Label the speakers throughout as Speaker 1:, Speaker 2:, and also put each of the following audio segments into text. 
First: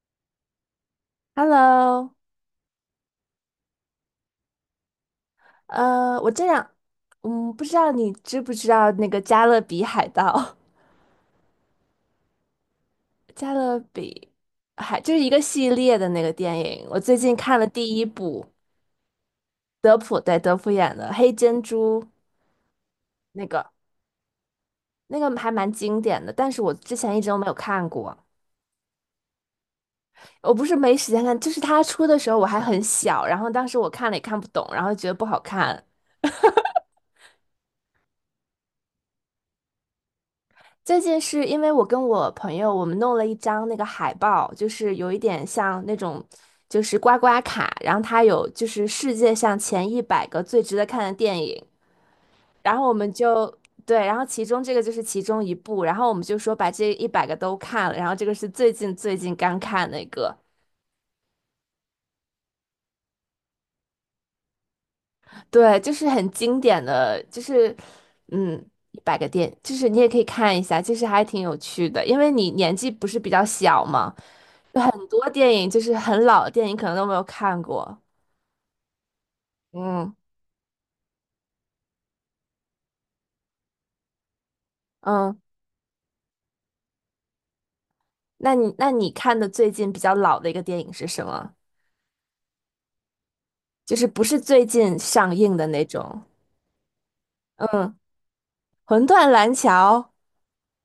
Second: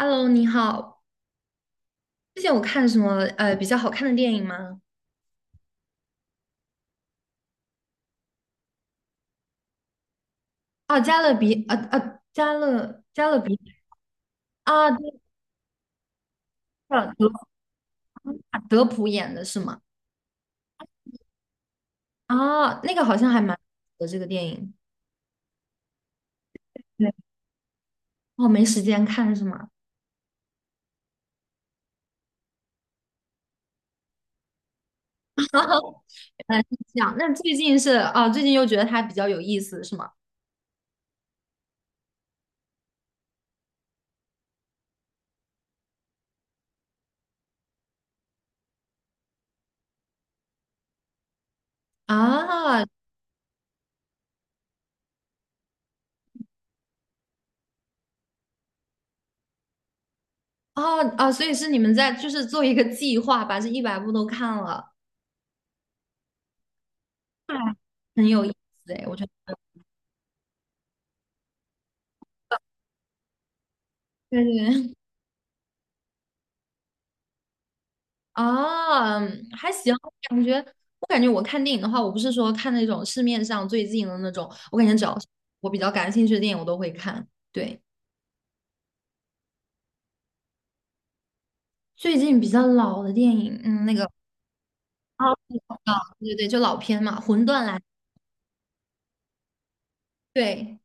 Speaker 1: Hello，你好。
Speaker 2: Hello，
Speaker 1: 最近有看什么比较好看的电影吗？
Speaker 2: 我这样，不知道你知不知道那个《加勒比海盗》
Speaker 1: 哦，加勒比，啊啊，加勒加 勒
Speaker 2: 《加
Speaker 1: 比
Speaker 2: 勒比
Speaker 1: 啊，
Speaker 2: 海》就
Speaker 1: 对
Speaker 2: 是一个系列的那个电影。我
Speaker 1: 了，
Speaker 2: 最
Speaker 1: 德
Speaker 2: 近看了第一部，
Speaker 1: 啊德普演的是吗？
Speaker 2: 德普对德普演的《黑珍珠》，
Speaker 1: 啊，那个好像还
Speaker 2: 那
Speaker 1: 蛮
Speaker 2: 个
Speaker 1: 的这个电影。
Speaker 2: 那个还蛮经典的，但是我之
Speaker 1: 对，
Speaker 2: 前一直都没有看过。
Speaker 1: 哦，没时间看是吗？
Speaker 2: 我不是没时间看，就是他出的时候我还很小，然后当时我看了也看不懂，然后觉得不好看，
Speaker 1: 原来是这样。那最近是啊，最近又觉得它比较有意思是吗？
Speaker 2: 最近是因为我跟我朋友，我们弄了一张那个海报，就是有一点像那种，就是刮刮卡，然后它有就是世界上前一百个最值得看的电影，然
Speaker 1: 啊，
Speaker 2: 后我们就对，然后其中这个就是其中一部，然后我们就说把这一百个都看了，然后这个是最近刚看那个，
Speaker 1: 哦啊，所以是你们在就是做一个计划，把这100部都看了，
Speaker 2: 对，就是很经典的，就
Speaker 1: 对，
Speaker 2: 是
Speaker 1: 很有意
Speaker 2: 嗯。
Speaker 1: 思
Speaker 2: 一
Speaker 1: 哎，我
Speaker 2: 百
Speaker 1: 觉
Speaker 2: 个
Speaker 1: 得。
Speaker 2: 电，就是你也可以看一下，其实还挺有趣的，因为你年纪不是比较小嘛，
Speaker 1: 对对
Speaker 2: 就很
Speaker 1: 对，
Speaker 2: 多电影就是很老的电影，可能都没有看过。
Speaker 1: 啊，嗯还行，我
Speaker 2: 嗯
Speaker 1: 感觉我感觉我看电影的话，我不是说看那种市面上最近的那种，我感觉只要是
Speaker 2: 嗯，
Speaker 1: 我比较感兴趣的电影，我都会看。对，
Speaker 2: 那你看的最近比较老的一个电影是什么？
Speaker 1: 最近比较老的电影，嗯，那
Speaker 2: 就是
Speaker 1: 个
Speaker 2: 不是最近
Speaker 1: 啊，
Speaker 2: 上映的那种？
Speaker 1: 对对对，就老片嘛，《魂断蓝》，
Speaker 2: 嗯，《魂断蓝桥》，
Speaker 1: 对，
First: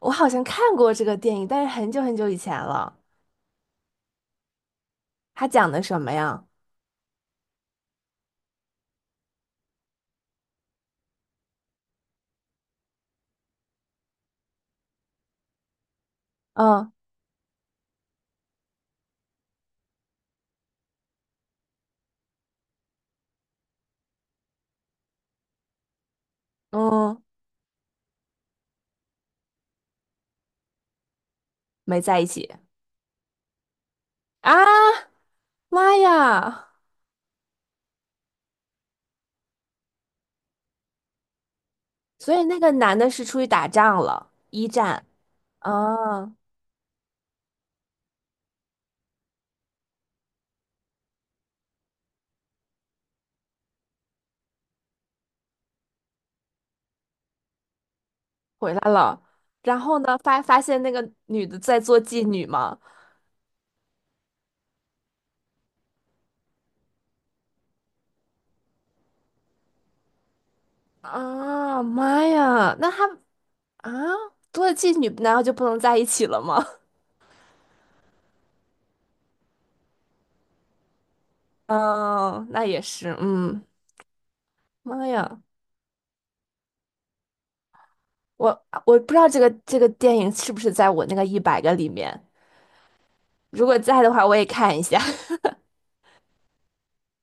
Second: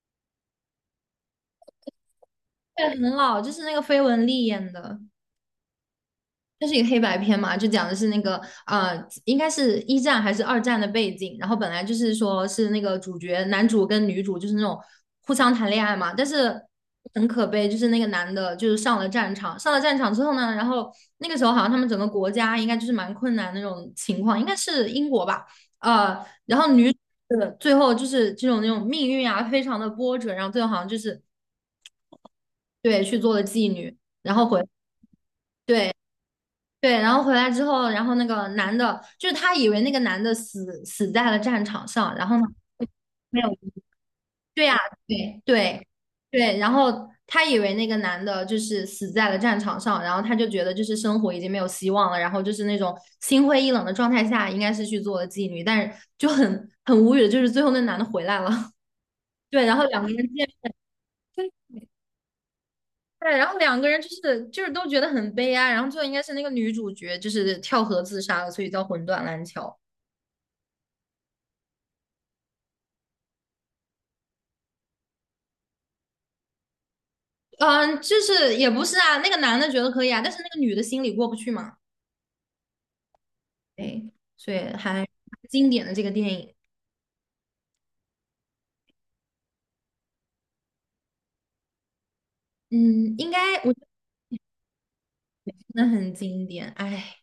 Speaker 2: 我好像看过这个电影，但是很久很久以前
Speaker 1: 对，
Speaker 2: 了。
Speaker 1: 很老，就是那个绯闻丽演的。
Speaker 2: 它讲的什么呀？
Speaker 1: 它是一个黑白片嘛，就讲的是那个，应该是一战还是二战的背景。然后本来就是说是那个主角男主跟女主就是那种互相谈恋爱嘛，但是
Speaker 2: 嗯
Speaker 1: 很可悲，就是那个男的就是上了战场，上了战场之后呢，然后那个时候好像他们整个国家应该就是蛮困难的那种情况，应该是英国吧，然后女
Speaker 2: 嗯，
Speaker 1: 最后就是这种那种命运啊，非常的波折，然后最后好像就是
Speaker 2: 没在一起
Speaker 1: 对去做了妓女，然后回。
Speaker 2: 啊！
Speaker 1: 对，
Speaker 2: 妈呀！
Speaker 1: 对，然后回来之后，然后那个男的，就是他以为那个男的死在了战场上，然
Speaker 2: 所
Speaker 1: 后呢，
Speaker 2: 以那个男的是
Speaker 1: 没
Speaker 2: 出去
Speaker 1: 有，
Speaker 2: 打仗了，
Speaker 1: 对
Speaker 2: 一
Speaker 1: 呀、
Speaker 2: 战。
Speaker 1: 对对
Speaker 2: 啊。
Speaker 1: 对，然后他以为那个男的就是死在了战场上，然后他就觉得就是生活已经没有希望了，然后就是那种心灰意冷的状态下，应该是去做了妓女，但是就很无语的，就是最后那男的回来了，
Speaker 2: 回来了，
Speaker 1: 对，然
Speaker 2: 然
Speaker 1: 后
Speaker 2: 后
Speaker 1: 两个
Speaker 2: 呢，
Speaker 1: 人
Speaker 2: 发
Speaker 1: 见。
Speaker 2: 发现那个女
Speaker 1: 对，
Speaker 2: 的在做妓女嘛，
Speaker 1: 对然后两个人就是都觉得很悲哀，然后最后应该是那个女主角就是跳河自杀了，所以叫魂断蓝桥。
Speaker 2: 啊妈呀，那她啊做了妓女，难道就不能在一起了吗？
Speaker 1: 嗯，就是也不是啊，那个男的觉得可以啊，但是那个女的心里过不去 嘛，
Speaker 2: 嗯，那也是，嗯，
Speaker 1: 对，所以还
Speaker 2: 妈呀，
Speaker 1: 经典的这个电影，
Speaker 2: 我不知道这个电影是不是在我那个一百个里面，
Speaker 1: 嗯，应该
Speaker 2: 如
Speaker 1: 我
Speaker 2: 果
Speaker 1: 觉得
Speaker 2: 在的话，我也看一下，
Speaker 1: 真的很经典，哎，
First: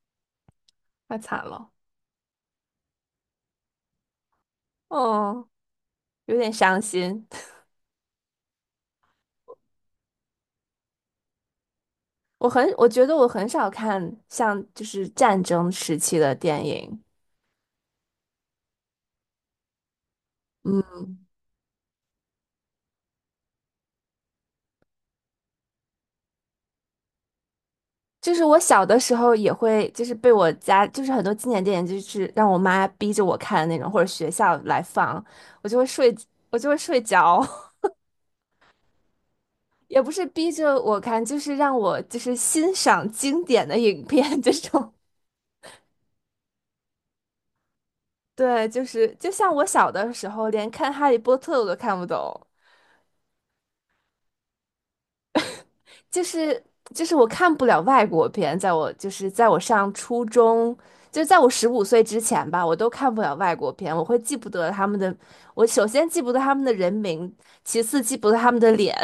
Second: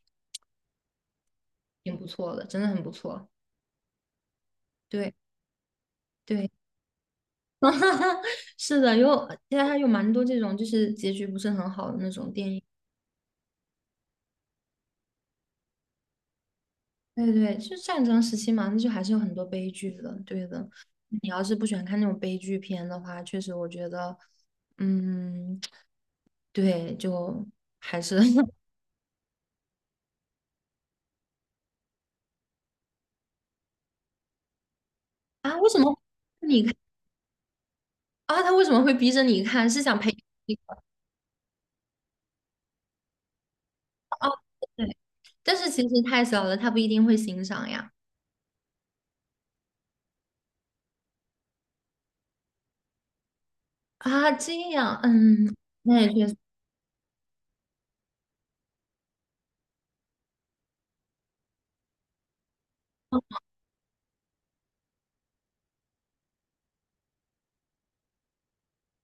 Speaker 2: 太惨了，
Speaker 1: 挺不错的，真的很不错，对
Speaker 2: 哦，有
Speaker 1: 对，
Speaker 2: 点伤心。
Speaker 1: 是的，有现在还有蛮多这种就是结局不是很好的那种电影，
Speaker 2: 我觉得我很少看像就是战争时期的电影，
Speaker 1: 对对，就战争时期嘛，那就还是有很多悲剧的，对的，
Speaker 2: 嗯。
Speaker 1: 你要是不喜欢看那种悲剧片的话，确实我觉得，嗯，对，就还是
Speaker 2: 就是 我小的时候也会，就是被我家，就是很多经典电影，就是让我妈逼着我看的那种，或者学校来放，
Speaker 1: 啊，为
Speaker 2: 我就
Speaker 1: 什
Speaker 2: 会
Speaker 1: 么
Speaker 2: 睡，我
Speaker 1: 你
Speaker 2: 就
Speaker 1: 看
Speaker 2: 会睡着，
Speaker 1: 啊？他为什么会逼着你看？是 想
Speaker 2: 也
Speaker 1: 培
Speaker 2: 不
Speaker 1: 养
Speaker 2: 是逼
Speaker 1: 你
Speaker 2: 着我看，就是让我就是欣赏经典的影
Speaker 1: 哦，
Speaker 2: 片这种。
Speaker 1: 对。但是其实太小了，他不一定会欣赏呀。
Speaker 2: 对，就是就像我小的时候，连看《哈利波特》我都看不懂。
Speaker 1: 啊，这样，嗯，那也
Speaker 2: 就
Speaker 1: 确实。
Speaker 2: 是就是我看不了外国片，就是在我上初中，就是在我15岁之前吧，我都看不了
Speaker 1: 哦
Speaker 2: 外国片，我会记不得他们的，我首先记不得他们的人名，其次记不得他们的脸，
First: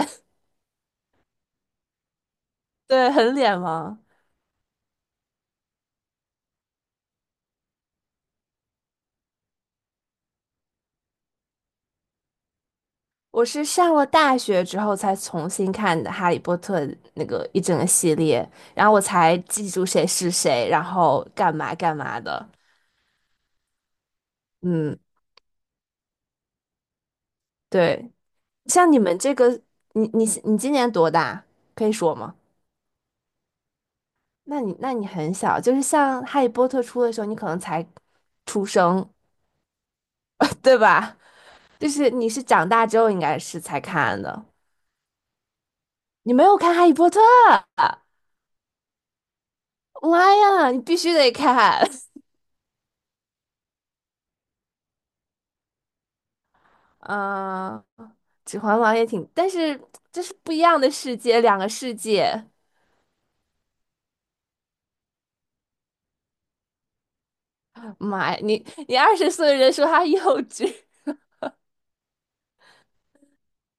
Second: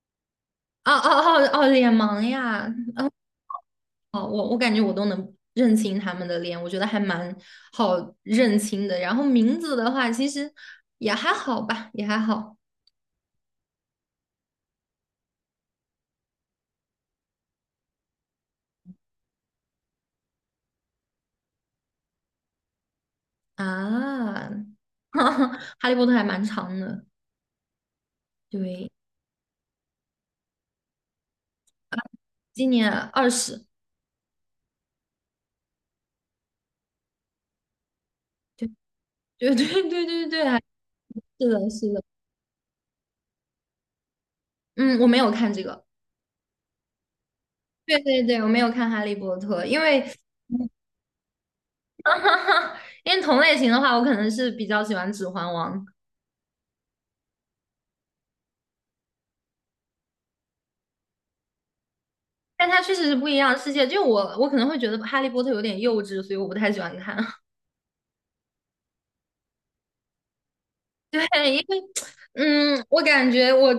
Speaker 1: 哦哦哦，哦脸盲呀！
Speaker 2: 对，很脸盲。
Speaker 1: 哦，我感觉我都能认清他们的脸，我觉得还蛮好认清的。然后名字的话，其实也还好吧，也还好
Speaker 2: 我是上了大学之后才重新看的《哈利波特》那个一整个系列，然后我才记住谁是谁，然后干嘛干嘛的。
Speaker 1: 啊。
Speaker 2: 嗯，
Speaker 1: 哈利波特还蛮长的，
Speaker 2: 对，
Speaker 1: 对，
Speaker 2: 像你们这个，你今年多大？可以说吗？
Speaker 1: 今年20，
Speaker 2: 那你很小，就是像《哈利波特》出的时候，你可能才出
Speaker 1: 对
Speaker 2: 生，
Speaker 1: 对对对对对，还
Speaker 2: 对吧？
Speaker 1: 是的，
Speaker 2: 就
Speaker 1: 是的。
Speaker 2: 是你是长大之后应该是才看的，
Speaker 1: 嗯，我没有看这个。
Speaker 2: 你没有看《哈利波特》，
Speaker 1: 对对对，我没有看《哈利波特》，因为
Speaker 2: 妈呀，你必须得看。
Speaker 1: 因为同类型的话，我可能是比较喜欢《指环王》，
Speaker 2: 嗯，《指环王》也挺，但是这是不一样的世界，两个世界。
Speaker 1: 但它确实是不一样的世界。我可能会觉得《哈利波特》有点幼稚，所以我不太喜欢看。
Speaker 2: 妈呀，你20岁的人说他幼稚，
Speaker 1: 嗯，我感觉我，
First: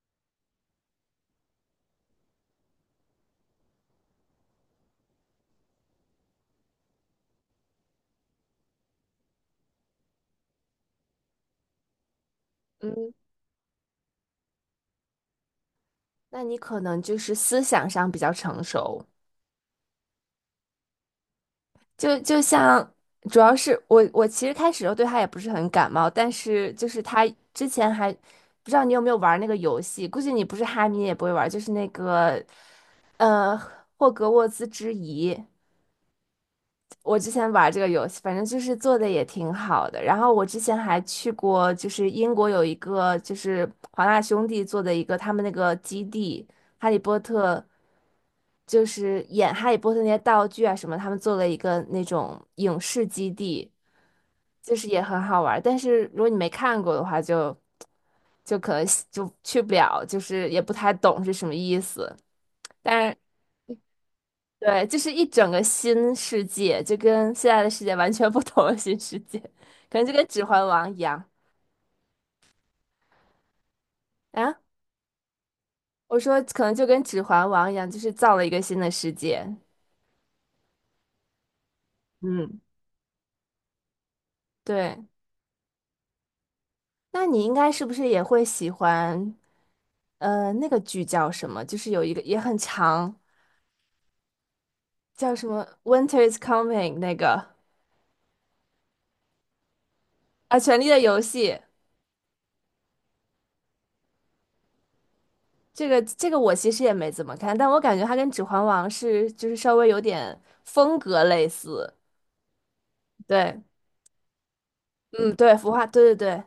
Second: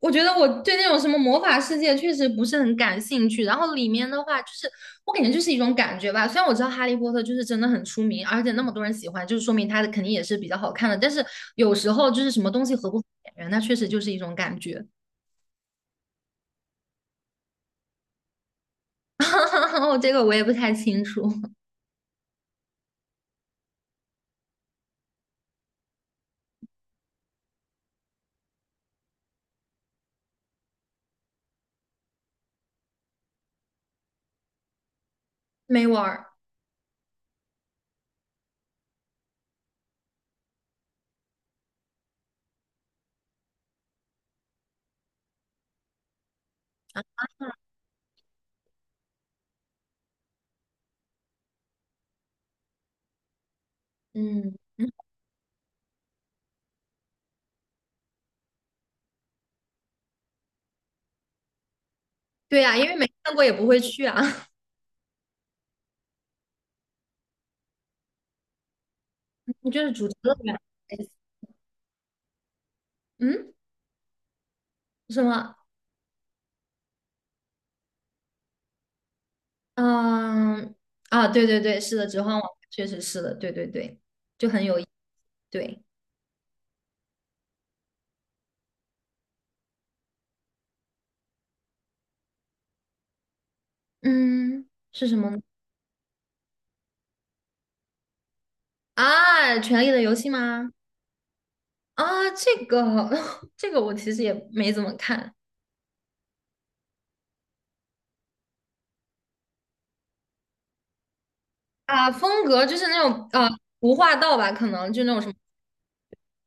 Speaker 1: 我觉得我对那种什么魔法世界确实不是很感兴趣。然后里面的话，就是我感觉就是一种感觉吧。虽然我知道《哈利波特》就是真的很出名，而且那么多人喜欢，就是说明它的肯定也是比较好看的。但是有时候就是什么东西 合不合
Speaker 2: 嗯，
Speaker 1: 眼缘，那确实就是一种感觉。
Speaker 2: 那你可能就是思想上比较成熟。
Speaker 1: 我这个我也不太清楚，
Speaker 2: 就像，主要是我其实开始的时候对他也不是很感冒，但是就是他之前还不知道你有没有玩那个游戏，估计你不是哈迷也不会玩，就是那个呃霍格沃兹之遗。
Speaker 1: 没玩儿。
Speaker 2: 我之前玩这个游戏，反正就是做的也挺好的。然后我之前还去过，就是英国有一个就是华纳兄弟做的一个他们那个基地，《哈利波特》就是演《哈利波特》那些道具啊什么，他们做了一个那种影视基地，
Speaker 1: 嗯，
Speaker 2: 就是
Speaker 1: 嗯
Speaker 2: 也很好玩儿但是如果你没看过的话就可能就去不了，就是也不太懂是什么意思。
Speaker 1: 对呀、因为没
Speaker 2: 但
Speaker 1: 看过也不会去啊，
Speaker 2: 对，就是一整个新世界，就跟现在的世界完全不同的新世界，
Speaker 1: 就是
Speaker 2: 可能
Speaker 1: 主
Speaker 2: 就
Speaker 1: 题
Speaker 2: 跟
Speaker 1: 乐
Speaker 2: 《指
Speaker 1: 园。
Speaker 2: 环王》一样
Speaker 1: 嗯，
Speaker 2: 啊。
Speaker 1: 什么？
Speaker 2: 我说可能就跟《指环王》一样，就是造了一个新的世界。
Speaker 1: 嗯，啊，对对对，是的，《指环王》
Speaker 2: 嗯，
Speaker 1: 确实是的，对对对，就很有意
Speaker 2: 对，
Speaker 1: 对，
Speaker 2: 那你应该是不是也会喜欢？那个剧叫什么？就是有一个也很长，
Speaker 1: 嗯，是什么
Speaker 2: 叫
Speaker 1: 呢
Speaker 2: 什么《Winter is Coming》那个
Speaker 1: 啊，《权力的游戏》
Speaker 2: 啊，
Speaker 1: 吗？
Speaker 2: 《权力的游戏》
Speaker 1: 啊，这个我其实也没怎么看
Speaker 2: 这个我其实也没怎么看，但我感觉它跟《指环王》是就是稍微有点风格类似。
Speaker 1: 啊，风格就是那种啊，
Speaker 2: 对。
Speaker 1: 无话道吧，可能就那种什么，
Speaker 2: 嗯，对，孵化，对对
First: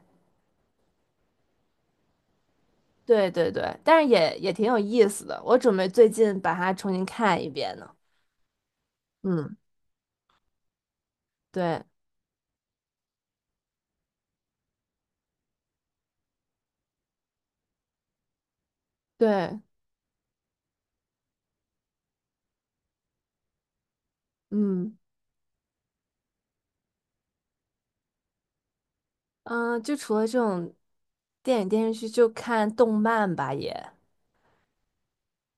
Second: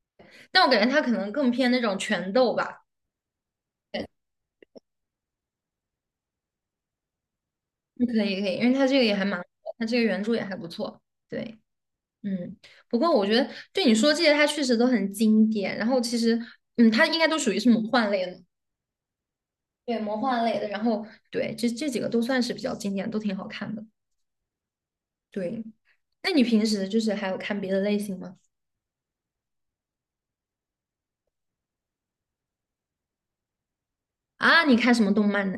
Speaker 1: 但我感觉他可能更偏那种拳斗吧。
Speaker 2: 对对对对，但是也挺有意思的。我准备最近把它重新看一遍呢。
Speaker 1: 嗯可以可以，因为他这个也还蛮，
Speaker 2: 嗯，
Speaker 1: 他这个原著也还不错，对。
Speaker 2: 对
Speaker 1: 嗯，不过我觉得对你说这些，它确实都很经典。然后其实，嗯，它应该都属于是魔幻类的。
Speaker 2: 对，
Speaker 1: 对，魔幻类的，然后对，这几个都算是比较经典，都挺好看的。
Speaker 2: 嗯
Speaker 1: 对，那你平时就是还有看别的类型吗？
Speaker 2: 嗯，就除了这种电影电视剧，就看动漫吧也。
Speaker 1: 啊，你看什么动漫呢？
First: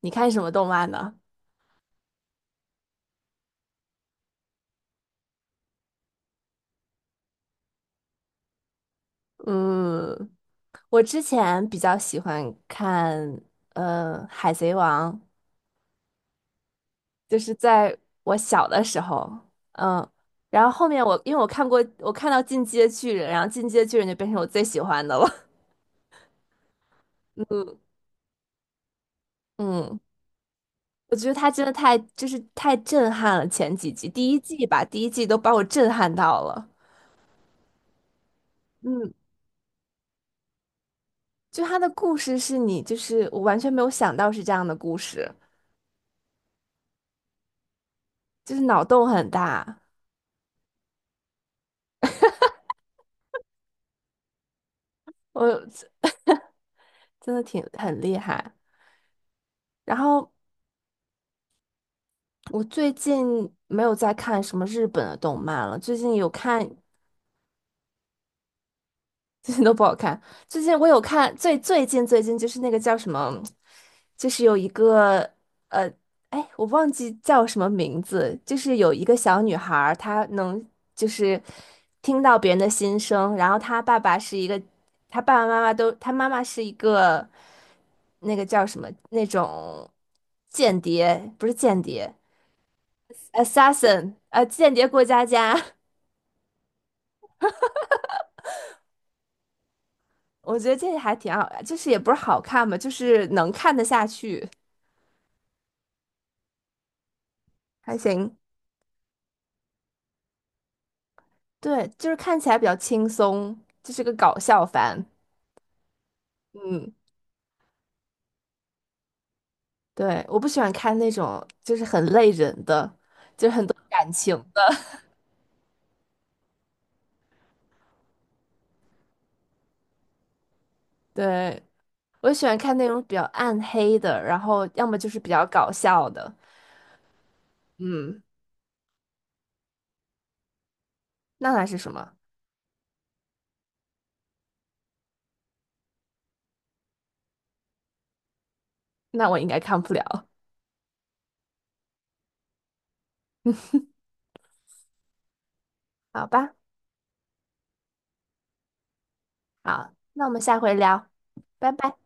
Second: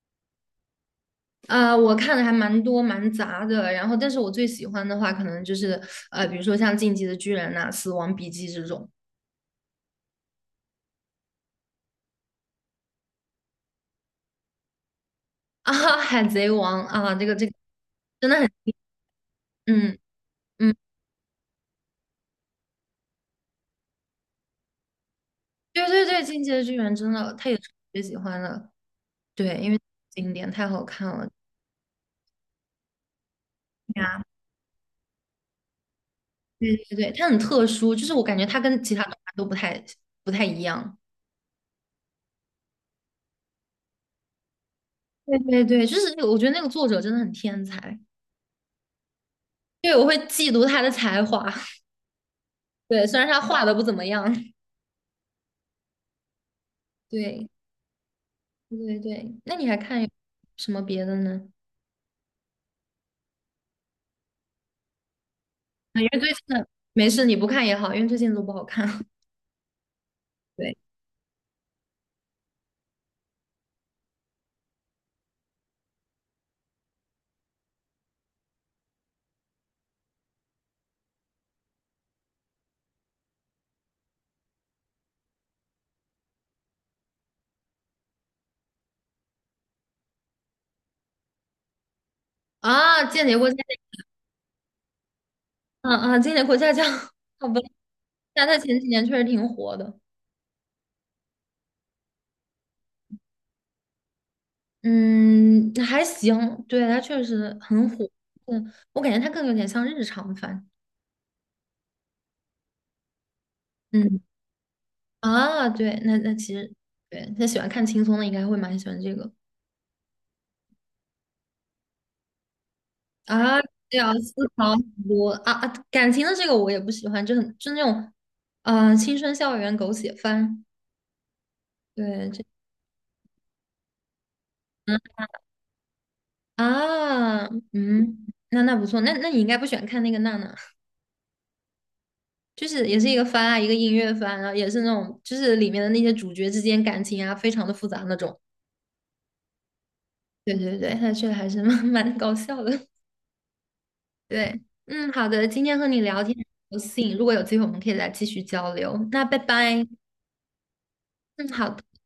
Speaker 2: 你看什么动漫呢？
Speaker 1: 我看的还蛮多蛮杂的，然后但是我最喜欢的话，可能就是，比如说像《进击的巨人》呐、死亡笔记》这种
Speaker 2: 嗯，我之前比较喜欢看《海贼王》，
Speaker 1: 啊，《海贼王》啊，这个
Speaker 2: 就
Speaker 1: 这个
Speaker 2: 是在
Speaker 1: 真的
Speaker 2: 我
Speaker 1: 很，
Speaker 2: 小的时候，
Speaker 1: 嗯
Speaker 2: 嗯，然后
Speaker 1: 嗯，
Speaker 2: 后面我因为我看过，我看到《进阶巨人》，然后《进阶巨人》就变成我最喜欢的了。
Speaker 1: 对对对，《进击的巨人》真的，他也是我
Speaker 2: 嗯
Speaker 1: 最喜欢的，对，因为
Speaker 2: 嗯，
Speaker 1: 经典太好看
Speaker 2: 我觉
Speaker 1: 了。
Speaker 2: 得他真的太就是太震撼了，前几集第一季吧，第一季都把我震撼到了。
Speaker 1: 对对对，他很特殊，就是我感觉他跟其他动
Speaker 2: 嗯，
Speaker 1: 漫都不太一样。
Speaker 2: 就他的故事是你就是我完全没有想到是这样的故事，
Speaker 1: 对对对，就是那个我觉得那个作者真的很天才，
Speaker 2: 就是脑洞很大，
Speaker 1: 对，我会嫉妒他的才华。对，虽然他画的不怎么样。
Speaker 2: 我真的
Speaker 1: 对
Speaker 2: 挺很厉害。
Speaker 1: 对对对，那你还
Speaker 2: 然
Speaker 1: 看有
Speaker 2: 后
Speaker 1: 什么别的呢？
Speaker 2: 我最近没有在看什么日本的动漫了，最
Speaker 1: 啊，因
Speaker 2: 近
Speaker 1: 为最
Speaker 2: 有
Speaker 1: 近的
Speaker 2: 看
Speaker 1: 没事，你不看也好，因为最近都不好看。
Speaker 2: 最近都不好看。最
Speaker 1: 对
Speaker 2: 近我有看，最近就是那个叫什么，就是有一个呃，哎，我忘记叫什么名字，就是有一个小女孩儿她能就是听到别人的心声，然后她爸爸是一个，她爸爸妈妈都，她妈妈是一个那个叫什么那种间谍，不是间谍
Speaker 1: 啊，间谍过家家，
Speaker 2: ，assassin，间谍过家家。
Speaker 1: 啊 啊，间谍过家家，好吧，但他前几年确实挺火的。
Speaker 2: 我觉得这还挺好，就是也不是好看吧，就是能看得下去。
Speaker 1: 嗯，还行，对，他确实很
Speaker 2: 还
Speaker 1: 火。
Speaker 2: 行。
Speaker 1: 嗯，我感觉他更有点像日常番。
Speaker 2: 对，就是看起来比较轻松，就是个
Speaker 1: 嗯
Speaker 2: 搞笑番。
Speaker 1: 啊，对，那那其实
Speaker 2: 嗯，
Speaker 1: 对，他喜欢看轻松的应该会蛮喜欢这个
Speaker 2: 对，我不喜欢看那种就是很累人的，就是
Speaker 1: 啊，
Speaker 2: 很多
Speaker 1: 对
Speaker 2: 感
Speaker 1: 啊，
Speaker 2: 情
Speaker 1: 思
Speaker 2: 的。
Speaker 1: 考很多啊啊，感情的这个我也不喜欢，就很就那种啊、青春校园狗血番，
Speaker 2: 对，
Speaker 1: 对
Speaker 2: 我
Speaker 1: 这
Speaker 2: 喜欢看那种比较暗黑的，然后要么就
Speaker 1: 嗯
Speaker 2: 是比较搞笑的。
Speaker 1: 啊嗯，那那不错，那那你应该不喜欢看那个娜娜，
Speaker 2: 那那是什么？
Speaker 1: 就是也是一个番啊，一个音乐番啊，也是那种就是里面的那些主角之间感情啊，非常的复杂那种，
Speaker 2: 那我应该看不了。
Speaker 1: 对对对，那确实还是蛮搞笑的，对，嗯，好的，今天和你聊
Speaker 2: 好
Speaker 1: 天
Speaker 2: 吧，
Speaker 1: 很高兴，如果有机会我们可以再继续交流。那拜拜，
Speaker 2: 好，那我们下回聊，
Speaker 1: 嗯，好
Speaker 2: 拜
Speaker 1: 的。
Speaker 2: 拜。